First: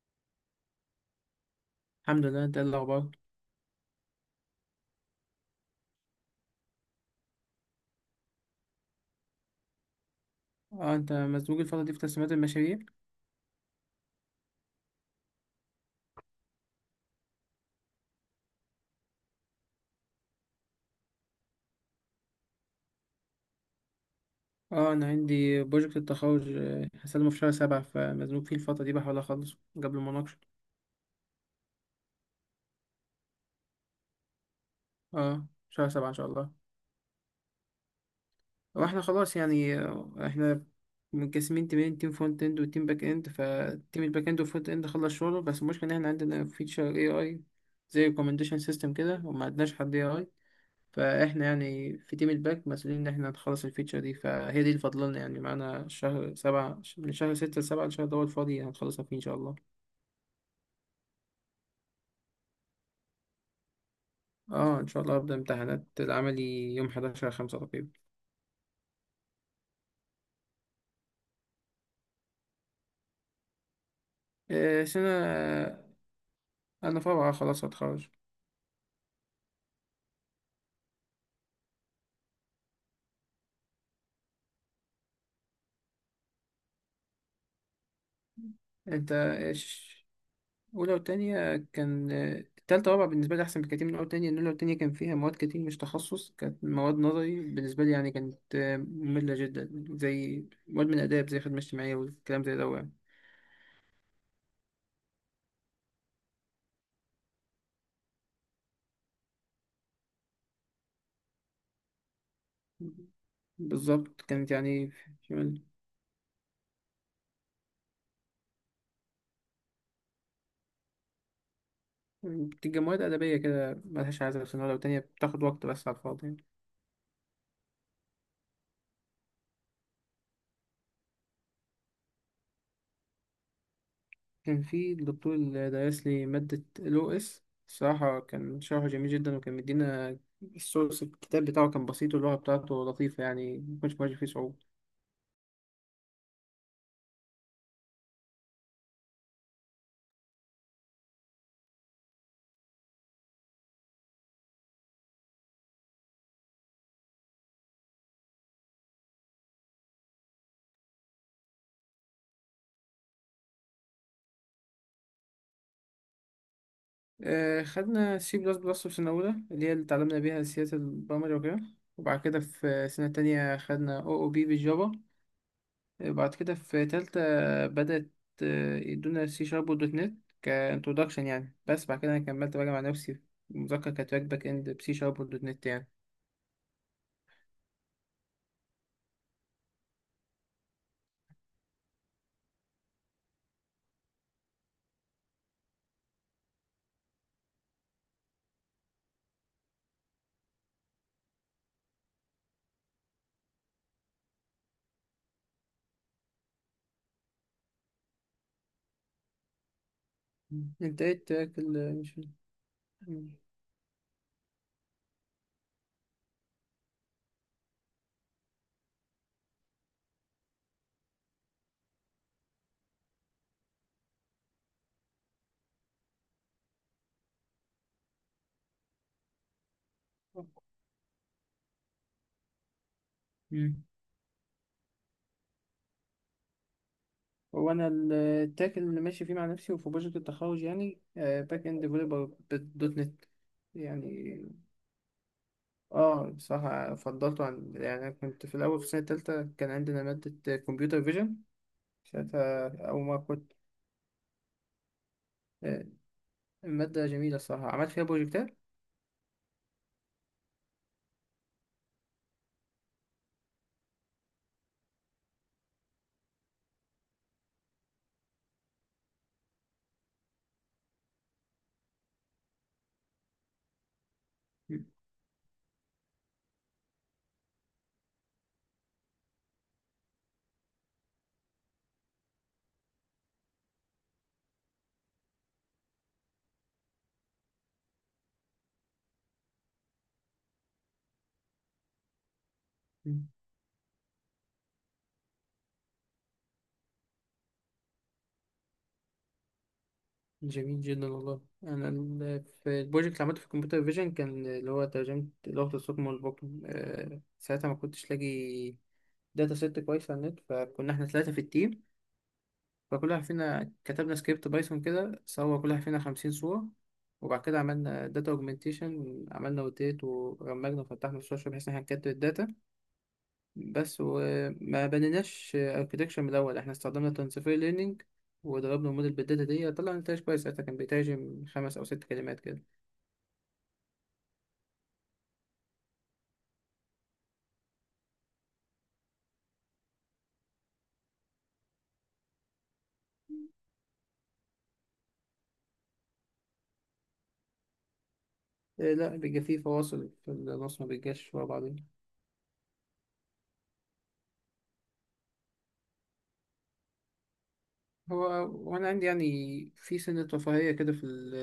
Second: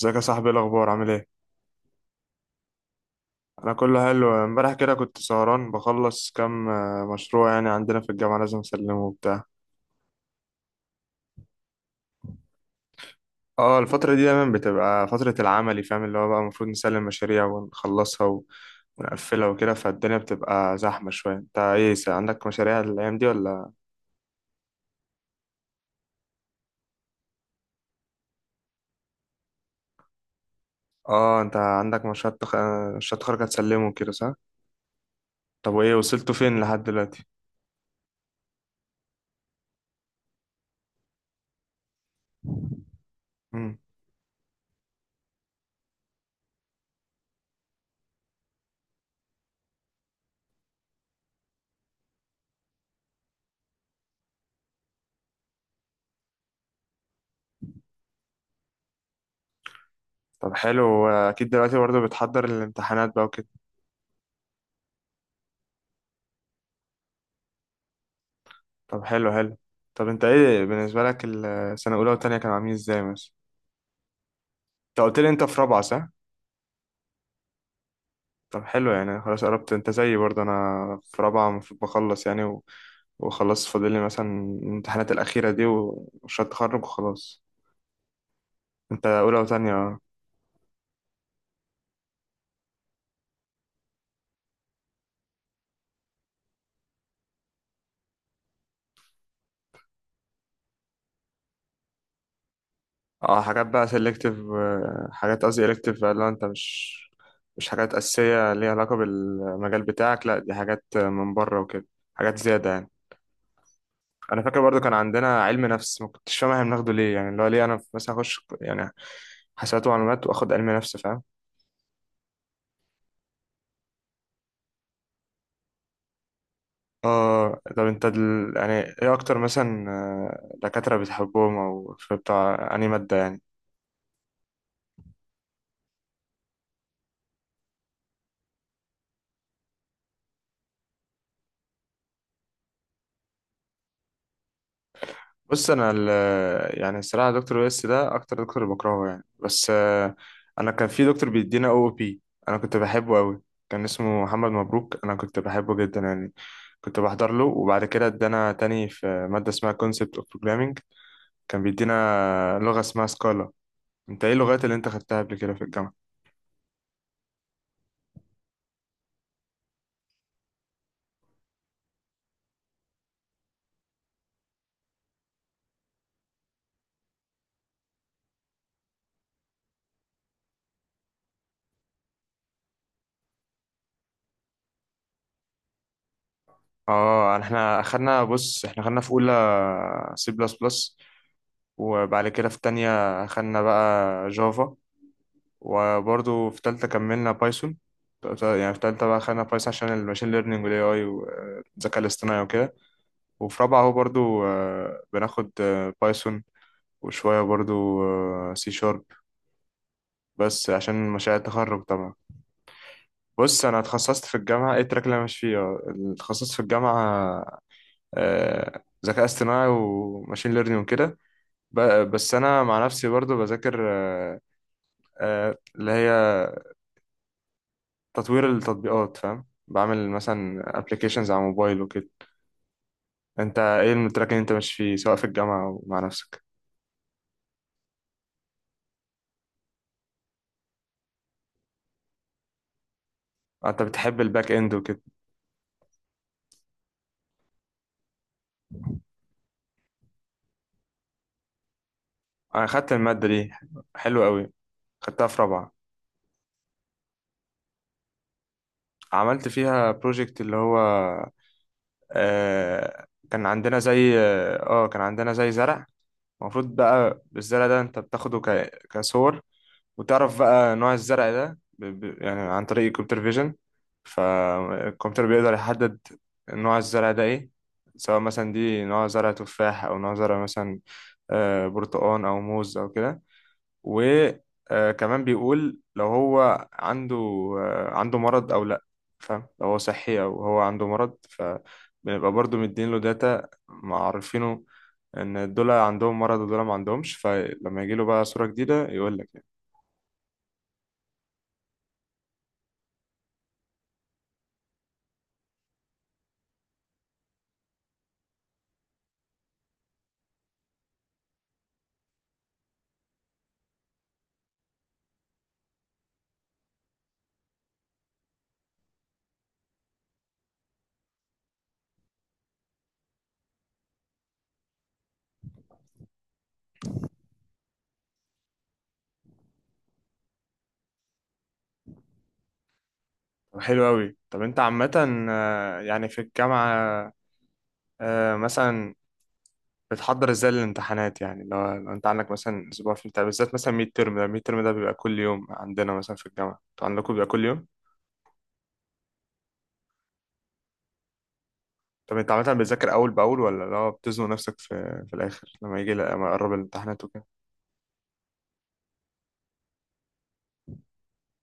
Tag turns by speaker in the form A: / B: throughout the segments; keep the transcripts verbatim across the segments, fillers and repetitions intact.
A: ازيك يا صاحبي؟ ايه الاخبار؟ عامل ايه؟
B: الحمد لله ده الأخبار.
A: انا كله حلو. امبارح كده كنت سهران بخلص كام آه، مشروع، يعني عندنا في الجامعه لازم اسلمه وبتاع.
B: اه انت مزنوق الفترة دي في تسليمات المشاريع.
A: اه الفتره دي دايما بتبقى فتره العملي، فاهم؟ اللي هو بقى المفروض نسلم مشاريع ونخلصها و- ونقفلها وكده، فالدنيا بتبقى زحمه شويه. انت ايه، س- عندك مشاريع الايام دي ولا؟
B: اه انا عندي بروجكت التخرج، آه، هسلمه في شهر سبعة، فمزنوق فيه الفترة دي، بحاول اخلصه قبل المناقشة.
A: اه انت عندك مشروع تخ... مشروع تخرج هتسلمه كده، صح؟
B: اه
A: طب
B: شهر
A: وايه،
B: سبعة ان شاء
A: وصلتوا
B: الله.
A: فين لحد دلوقتي؟
B: واحنا خلاص يعني آه، احنا متقسمين تيمين، تيم فرونت اند وتيم باك اند،
A: مم.
B: فتيم الباك اند والفرونت اند خلص شغله، بس المشكلة ان احنا عندنا فيتشر اي اي زي ريكومنديشن سيستم كده، وما عندناش حد اي اي. فاحنا يعني في تيم الباك مسؤولين ان احنا نخلص الفيتشر دي، فهي دي اللي فاضلنا يعني، معانا شهر سبعة، من شهر ستة لسبعة، الشهر ده هو الفاضي هنخلصها فيه ان شاء الله.
A: طب حلو، اكيد دلوقتي برضه بتحضر الامتحانات بقى وكده.
B: اه ان شاء الله هبدأ امتحانات العملي يوم حداشر خمسة تقريبا.
A: طب حلو حلو. طب انت ايه بالنسبة لك السنة الأولى والتانية كانوا عاملين ازاي مثلا؟
B: آه،
A: انت قلت لي انت في
B: سنة
A: رابعة، صح؟
B: انا في رابعة خلاص هتخرج.
A: طب حلو، يعني خلاص قربت، انت زيي برضه. انا في رابعة، المفروض بخلص يعني و... وخلاص فاضل لي مثلا الامتحانات الأخيرة دي ومشروع التخرج وخلاص. انت
B: انت
A: أولى وتانية،
B: ايش؟
A: اه.
B: اولى وتانية كان آه، تالتة ورابعة بالنسبة لي احسن بكتير من اولى وتانية، ان اولى وتانية كان فيها مواد كتير مش تخصص، كانت مواد نظري بالنسبة لي يعني، كانت آه، مملة جدا، زي مواد من اداب زي خدمة اجتماعية والكلام زي ده يعني.
A: اه حاجات بقى سيلكتيف، حاجات قصدي إلكتيف بقى، اللي هو انت مش مش حاجات أساسية ليها علاقة بالمجال بتاعك، لا دي حاجات من بره وكده، حاجات زيادة يعني.
B: بالظبط
A: انا
B: كانت
A: فاكر برضو
B: يعني
A: كان
B: في-
A: عندنا
B: من-
A: علم نفس، ما كنتش فاهم احنا بناخده ليه يعني، اللي هو ليه انا مثلا اخش يعني حسابات ومعلومات واخد علم نفس، فاهم؟
B: بتبقى مواد أدبية كده ملهاش عايزة في سنة ولا تانية، بتاخد وقت بس على الفاضي يعني.
A: اه طب انت دل... يعني ايه اكتر مثلا آه، دكاترة بتحبهم، او في بتاع انهي مادة يعني؟
B: كان في الدكتور اللي درس لي مادة ال أو إس، الصراحة كان شرحه جميل جدا، وكان مدينا السورس، الكتاب بتاعه كان بسيط، واللغة بتاعته لطيفة يعني مكنش بواجه فيه صعوبة.
A: بص انا ال... يعني الصراحة دكتور ويس ده اكتر دكتور بكرهه يعني، بس آه، انا كان في دكتور بيدينا او بي، انا كنت بحبه قوي. كان اسمه محمد مبروك، انا كنت بحبه جدا يعني. كنت بحضر له، وبعد كده ادانا تاني في مادة اسمها concept of programming. كان بيدينا لغة اسمها سكالا. انت ايه اللغات اللي انت خدتها قبل كده في الجامعة؟
B: آه خدنا سي بلس بلس في سنة أولى، اللي هي اللي اتعلمنا بيها سياسة البرمجة وكده، وبعد كده في سنة تانية خدنا أو أو بي بالجافا، بعد كده في تالتة بدأت آه، يدونا سي شارب ودوت نت كانترودكشن يعني، بس بعد كده أنا كملت بقى مع نفسي في المذاكرة، كانت راك باك إند بسي شارب ودوت نت يعني.
A: اه احنا اخدنا، بص احنا خدنا في اولى سي بلس بلس، وبعد كده في تانية خدنا بقى جافا، وبرضو في تالتة كملنا بايثون. يعني في تالتة بقى خدنا بايثون عشان الماشين ليرنينج والاي اي والذكاء الاصطناعي وكده. وفي رابعة هو برضو آه، بناخد آه، بايثون وشوية برضو سي شارب، بس
B: مم. أنت
A: عشان
B: إيه
A: مشاريع
B: التراك
A: التخرج
B: اللي
A: طبعا.
B: مش. مم.
A: بص انا اتخصصت في الجامعه، ايه التراك اللي انا ماشي فيه؟ آه، اتخصصت في الجامعه آه، ذكاء اصطناعي وماشين ليرنينج وكده. ب- بس انا مع نفسي برضو بذاكر آه، آه، اللي هي تطوير التطبيقات، فاهم؟ بعمل مثلا ابلكيشنز على موبايل وكده. انت
B: مم.
A: ايه التراك اللي انت ماشي فيه، سواء في الجامعه او مع نفسك؟
B: هو أنا ال- التراك اللي ماشي فيه مع نفسي وفي بروجكت التخرج يعني باك إند ديفلوبر بالدوت نت
A: آه، انت بتحب الباك
B: يعني.
A: اند وكده.
B: اه بصراحة فضلته عن يعني، أنا كنت في الأول في السنة التالتة كان عندنا مادة كمبيوتر فيجن،
A: انا
B: ساعتها
A: خدت
B: أول ما
A: الماده دي،
B: كنت.
A: حلوه قوي، خدتها في رابعه.
B: آه، المادة جميلة الصراحة، عملت فيها بروجكتات.
A: عملت فيها بروجكت، اللي هو آه، كان عندنا زي اه، آه، كان عندنا زي زرع. المفروض بقى بالزرع ده انت بتاخده ك... كصور، وتعرف بقى نوع الزرع ده ب... ب... يعني عن طريق الكمبيوتر فيجن.
B: م-
A: فالكمبيوتر بيقدر يحدد نوع الزرع ده ايه، سواء مثلا دي نوع زرع تفاح، او نوع زرع مثلا آه، برتقال او موز او كده. وكمان بيقول لو هو عنده آه، عنده مرض او لا، فاهم؟ لو هو صحي او هو عنده مرض. فبنبقى برضو مدين له
B: م.
A: داتا معرفينه ان دول عندهم مرض ودول ما عندهمش، فلما يجي له بقى صورة جديدة يقول لك يعني.
B: جميل جدا والله. أنا ال- في البروجكت اللي عملته في الكمبيوتر فيجن، كان اللي هو ترجمة لغة الصم والبكم، آه، ساعتها ما كنتش لاقي داتا سيت كويس على النت، فكنا احنا ثلاثة في التيم، فكل واحد فينا كتبنا سكريبت بايثون كده، صور كل واحد فينا خمسين صورة، وبعد كده عملنا داتا اوجمنتيشن، عملنا روتيت ورمجنا، وفتحنا السوشيال بحيث ان احنا نكتب الداتا بس، وما بنيناش اركتكشر من الاول، احنا استخدمنا ترانسفير ليرنينج، وضربنا الموديل بالداتا دي طلع نتائج كويس، ساعتها كان بيترجم خمس او ست كلمات كده.
A: طب حلو قوي. طب انت عامة آه، يعني في الجامعة آه، مثلا بتحضر ازاي للامتحانات؟ يعني لو لو انت عندك مثلا اسبوع في امتحان، بالذات مثلا ميد ترم. ده ميد ترم ده بيبقى كل يوم عندنا مثلا في الجامعة، انتوا عندكم بيبقى كل يوم؟
B: إيه لا، بيبقى فيه فواصل في النص، ما بيجاش ورا بعضين.
A: طب انت عامة بتذاكر اول باول، ولا لا بتزنق نفسك في في الاخر لما يجي، لما يقرب الامتحانات وكده؟
B: هو وانا عندي يعني، في سنة رفاهية كده في ال-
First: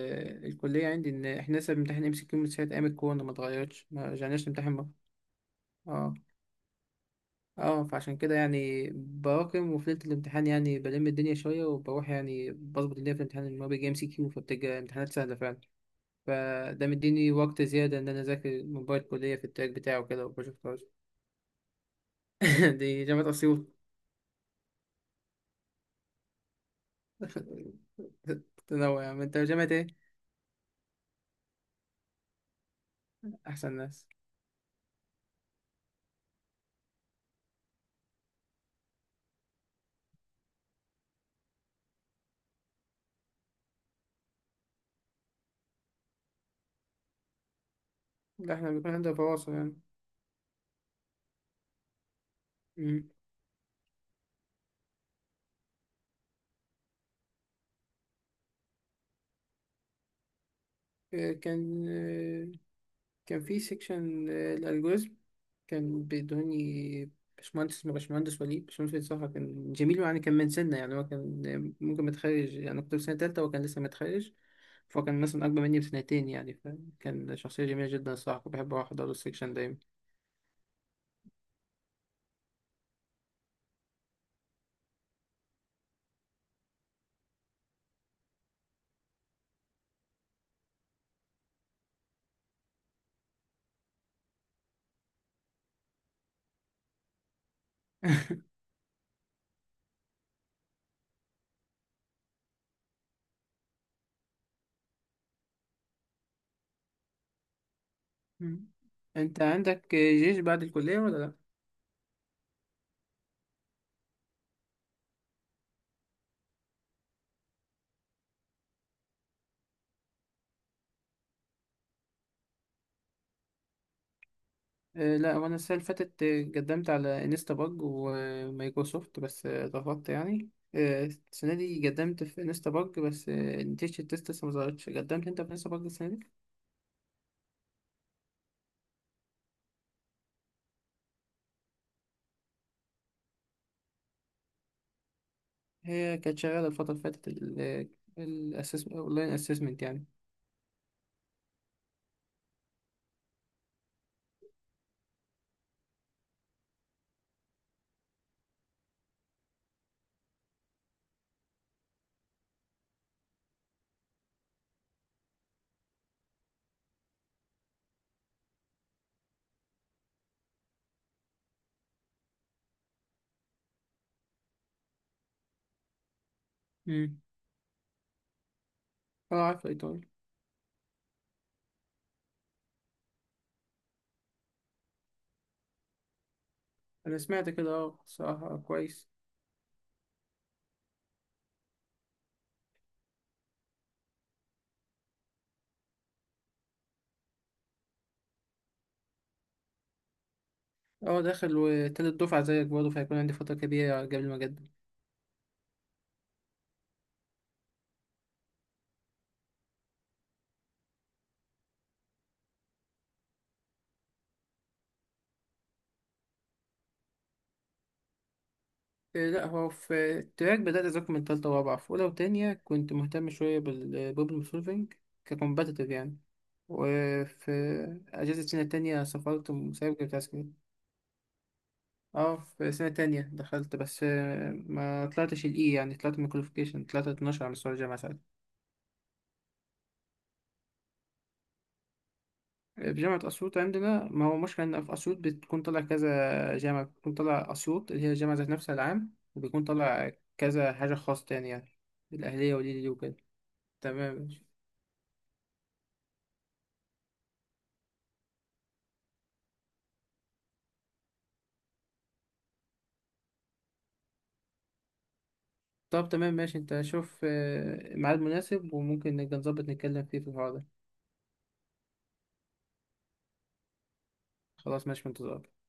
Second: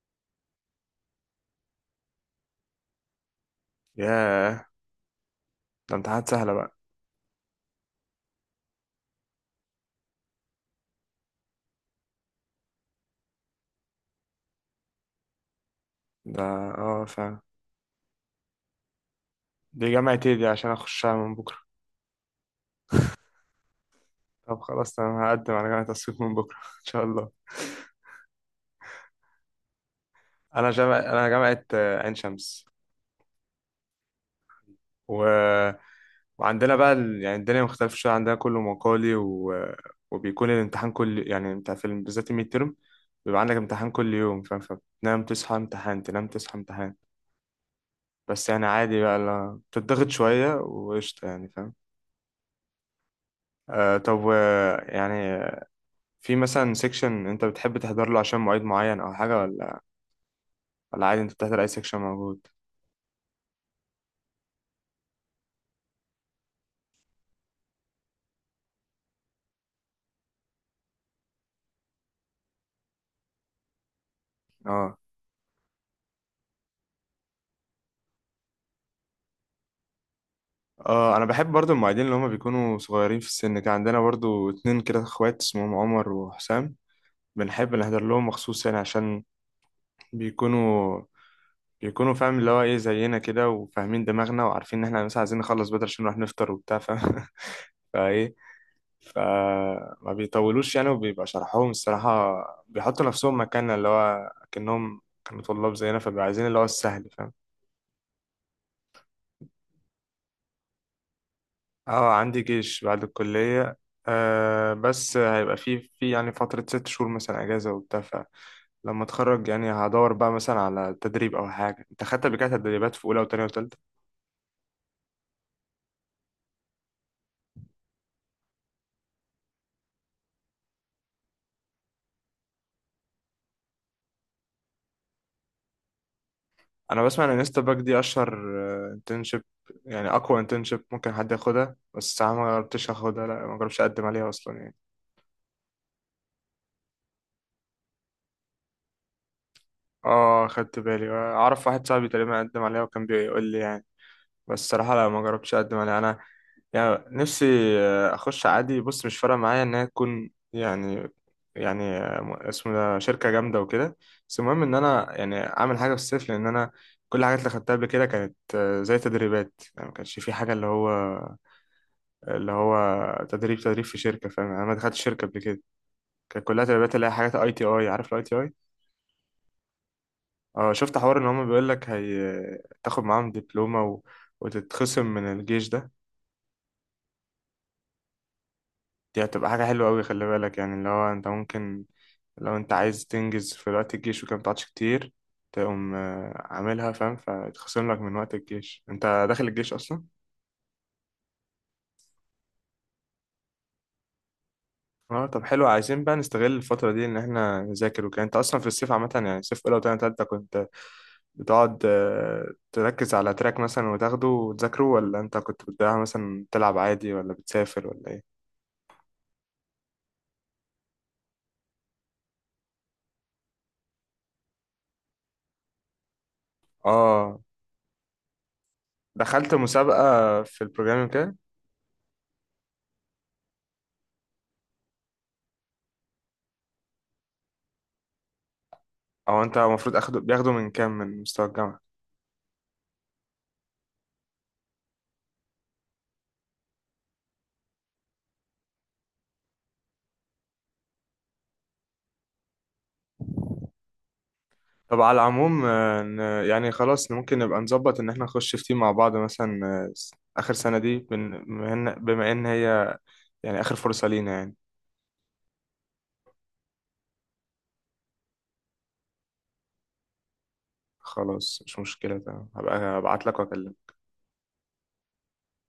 B: الكلية، عندي ان احنا لسه بنمتحن ام سي كيو، من ساعة ايام الكورونا ما اتغيرتش، ما رجعناش
A: ياه،
B: نمتحن مرة.
A: ده
B: اه
A: امتحانات سهلة بقى.
B: اه، فعشان كده يعني براكم، وفي ليلة الامتحان يعني بلم الدنيا شوية، وبروح يعني بظبط الدنيا في الامتحان، اللي هو بيجي ام سي كيو، فبتبقى امتحانات سهلة فعلا،
A: ده
B: فده
A: اه
B: مديني
A: فعلا.
B: وقت زيادة إن أنا أذاكر موبايل الكلية في التراك
A: دي
B: بتاعه
A: جامعة
B: كده
A: ايه دي عشان
B: وبروجكتات.
A: اخشها من بكرة؟
B: دي جامعة أسيوط.
A: طب خلاص تمام، هقدم على جامعة اسيوط من بكرة ان شاء الله.
B: تنوع يعني، أنت جامعة إيه؟
A: انا جامعة انا جامعة آه، عين شمس.
B: أحسن ناس.
A: و... وعندنا بقى ال... يعني الدنيا مختلفة شوية عندنا، كله مقالي و... وبيكون الامتحان كل، يعني انت في ال- بالذات الميد ترم بيبقى عندك امتحان كل يوم، فاهم؟ فبتنام تصحى امتحان، تنام تصحى امتحان. بس
B: ده
A: يعني
B: إحنا بيكون
A: عادي
B: عندنا
A: بقى،
B: فواصل
A: لا
B: يعني.
A: بتضغط شوية وقشطة يعني، فاهم؟
B: مم.
A: آه طب و- يعني في مثلا سيكشن انت بتحب تحضر له عشان مواعيد معين او حاجة، ولا ولا عادي
B: إيه،
A: انت بتحضر اي
B: كان
A: سيكشن موجود؟
B: كان في سيكشن الالجوريزم، كان بيدوني باشمهندس اسمه باشمهندس وليد باشمهندس وليد، صراحة كان جميل، يعني كان من سنة، يعني هو كان ممكن متخرج يعني، كنت في سنة تالتة وهو كان لسه متخرج،
A: اه
B: فهو كان مثلا أكبر مني بسنتين يعني، فكان شخصية جميلة جدا الصراحة، كنت بحب أروح أحضر له السيكشن دايما.
A: اه انا بحب برضو المعيدين اللي هما بيكونوا صغيرين في السن. كان عندنا برضو اتنين كده اخوات اسمهم عمر وحسام، بنحب نحضر لهم مخصوص يعني، عشان بيكونوا بيكونوا فاهم اللي هو ايه، زينا كده، وفاهمين دماغنا، وعارفين ان احنا مثلا عايزين نخلص بدري عشان نروح نفطر وبتاع، فاهم؟ فايه، فما بيطولوش يعني، وبيبقى شرحهم الصراحة بيحطوا نفسهم مكاننا، اللي هو كأنهم كانوا طلاب زينا، فبيبقوا عايزين اللي هو السهل، فاهم؟
B: أنت عندك جيش بعد الكلية ولا لأ؟
A: اه عندي جيش بعد الكلية. آه بس هيبقى في في يعني فترة ست شهور مثلا أجازة وبتاع. فلما أتخرج يعني هدور بقى مثلا على تدريب أو حاجة. أنت خدت قبل كده تدريبات في أولى وتانية وتالتة؟
B: آه، لا، وانا السنه اللي فاتت آه، قدمت على انستا باج ومايكروسوفت، بس آه، رفضت يعني، آه، السنه دي قدمت في انستا باج، بس آه، نتيجه التيست لسه ما ظهرتش. قدمت انت في انستا باج السنه دي؟
A: أنا بسمع إن انستا باك دي أشهر انترنشيب، يعني أقوى انترنشيب ممكن حد ياخدها، بس أنا ما جربتش أخدها. لا ما جربتش أقدم عليها أصلا يعني.
B: هي كانت شغاله الفتره اللي فاتت، الاسسمنت اونلاين اسسمنت يعني.
A: اه خدت بالي، اعرف واحد صاحبي تقريبا قدم عليها وكان بيقول لي يعني. بس الصراحه لا، ما جربتش اقدم عليها انا. يعني نفسي آه، اخش عادي. بص مش فارقه معايا ان هي تكون يعني، يعني آه، م- اسمه ده شركه جامده وكده، بس المهم ان انا يعني اعمل حاجه في الصيف، لان انا كل الحاجات اللي خدتها قبل كده كانت آه، زي تدريبات يعني، ما كانش في حاجه اللي هو اللي هو تدريب تدريب في شركه، فاهم يعني؟ انا ما دخلتش شركه قبل كده، كانت كلها تدريبات، اللي هي
B: امم.
A: حاجات اي تي اي. عارف الاي تي اي؟
B: اه عارف الايطالي.
A: اه شفت حوار ان هما بيقول لك هي تاخد معاهم دبلومة و... وتتخصم من الجيش ده.
B: انا سمعت كده، اه صراحه كويس.
A: دي هتبقى حاجة حلوة قوي، خلي بالك يعني، اللي هو انت ممكن لو انت عايز تنجز في وقت الجيش وكده متقعدش كتير، تقوم آه، عاملها، فاهم؟ فيتخصم لك من وقت الجيش، انت داخل الجيش اصلا.
B: اه داخل، وتالت دفعه زيك برضه، فهيكون عندي فتره كبيره قبل ما اقدم.
A: اه طب حلو، عايزين بقى نستغل الفترة دي ان احنا نذاكر وكده. انت اصلا في الصيف عامة يعني صيف اولى وتانية تالتة كنت بتقعد آه، تركز على تراك مثلا وتاخده وتذاكره، ولا انت كنت بتضيعها مثلا تلعب عادي، ولا بتسافر، ولا ايه؟
B: إيه لا، هو في التراك بدأت أذاكر من تالتة ورابعة، في أولى وتانية كنت مهتم شوية بالبروبلم سولفينج ككومبتيتيف يعني،
A: اه
B: وفي أجازة سنة تانية سافرت
A: دخلت مسابقة
B: مسابقة بتاع
A: في
B: سكرين.
A: البروجرامينج كده.
B: اه في سنة تانية دخلت، بس آه، ما طلعتش الإي يعني، طلعت من الكواليفيكيشن، طلعت اتناشر على مستوى الجامعة ساعتها.
A: أو أنت المفروض أخده، بياخدوا من كام من مستوى الجامعة؟
B: في جامعة أسيوط عندنا ما هو مشكلة، إن في أسيوط بتكون طالع كذا جامعة، بتكون طالع أسيوط اللي هي الجامعة ذات نفسها العام، وبيكون طالع كذا حاجة خاصة تاني يعني، الأهلية والليلي وكده، تمام.
A: طب على العموم آه، ن- يعني خلاص ممكن نبقى نظبط إن احنا نخش في تيم مع بعض مثلا، آه، س- آخر سنة دي، بن- بما إن بما إن هي يعني آخر فرصة لينا يعني.
B: طب تمام ماشي، انت شوف آه، ميعاد مناسب، وممكن نبقى نظبط نتكلم فيه في الحوار ده.
A: خلاص مش مشكلة، تمام، هبقى أبعت لك وأكلمك.
B: خلاص ماشي، في انتظارك.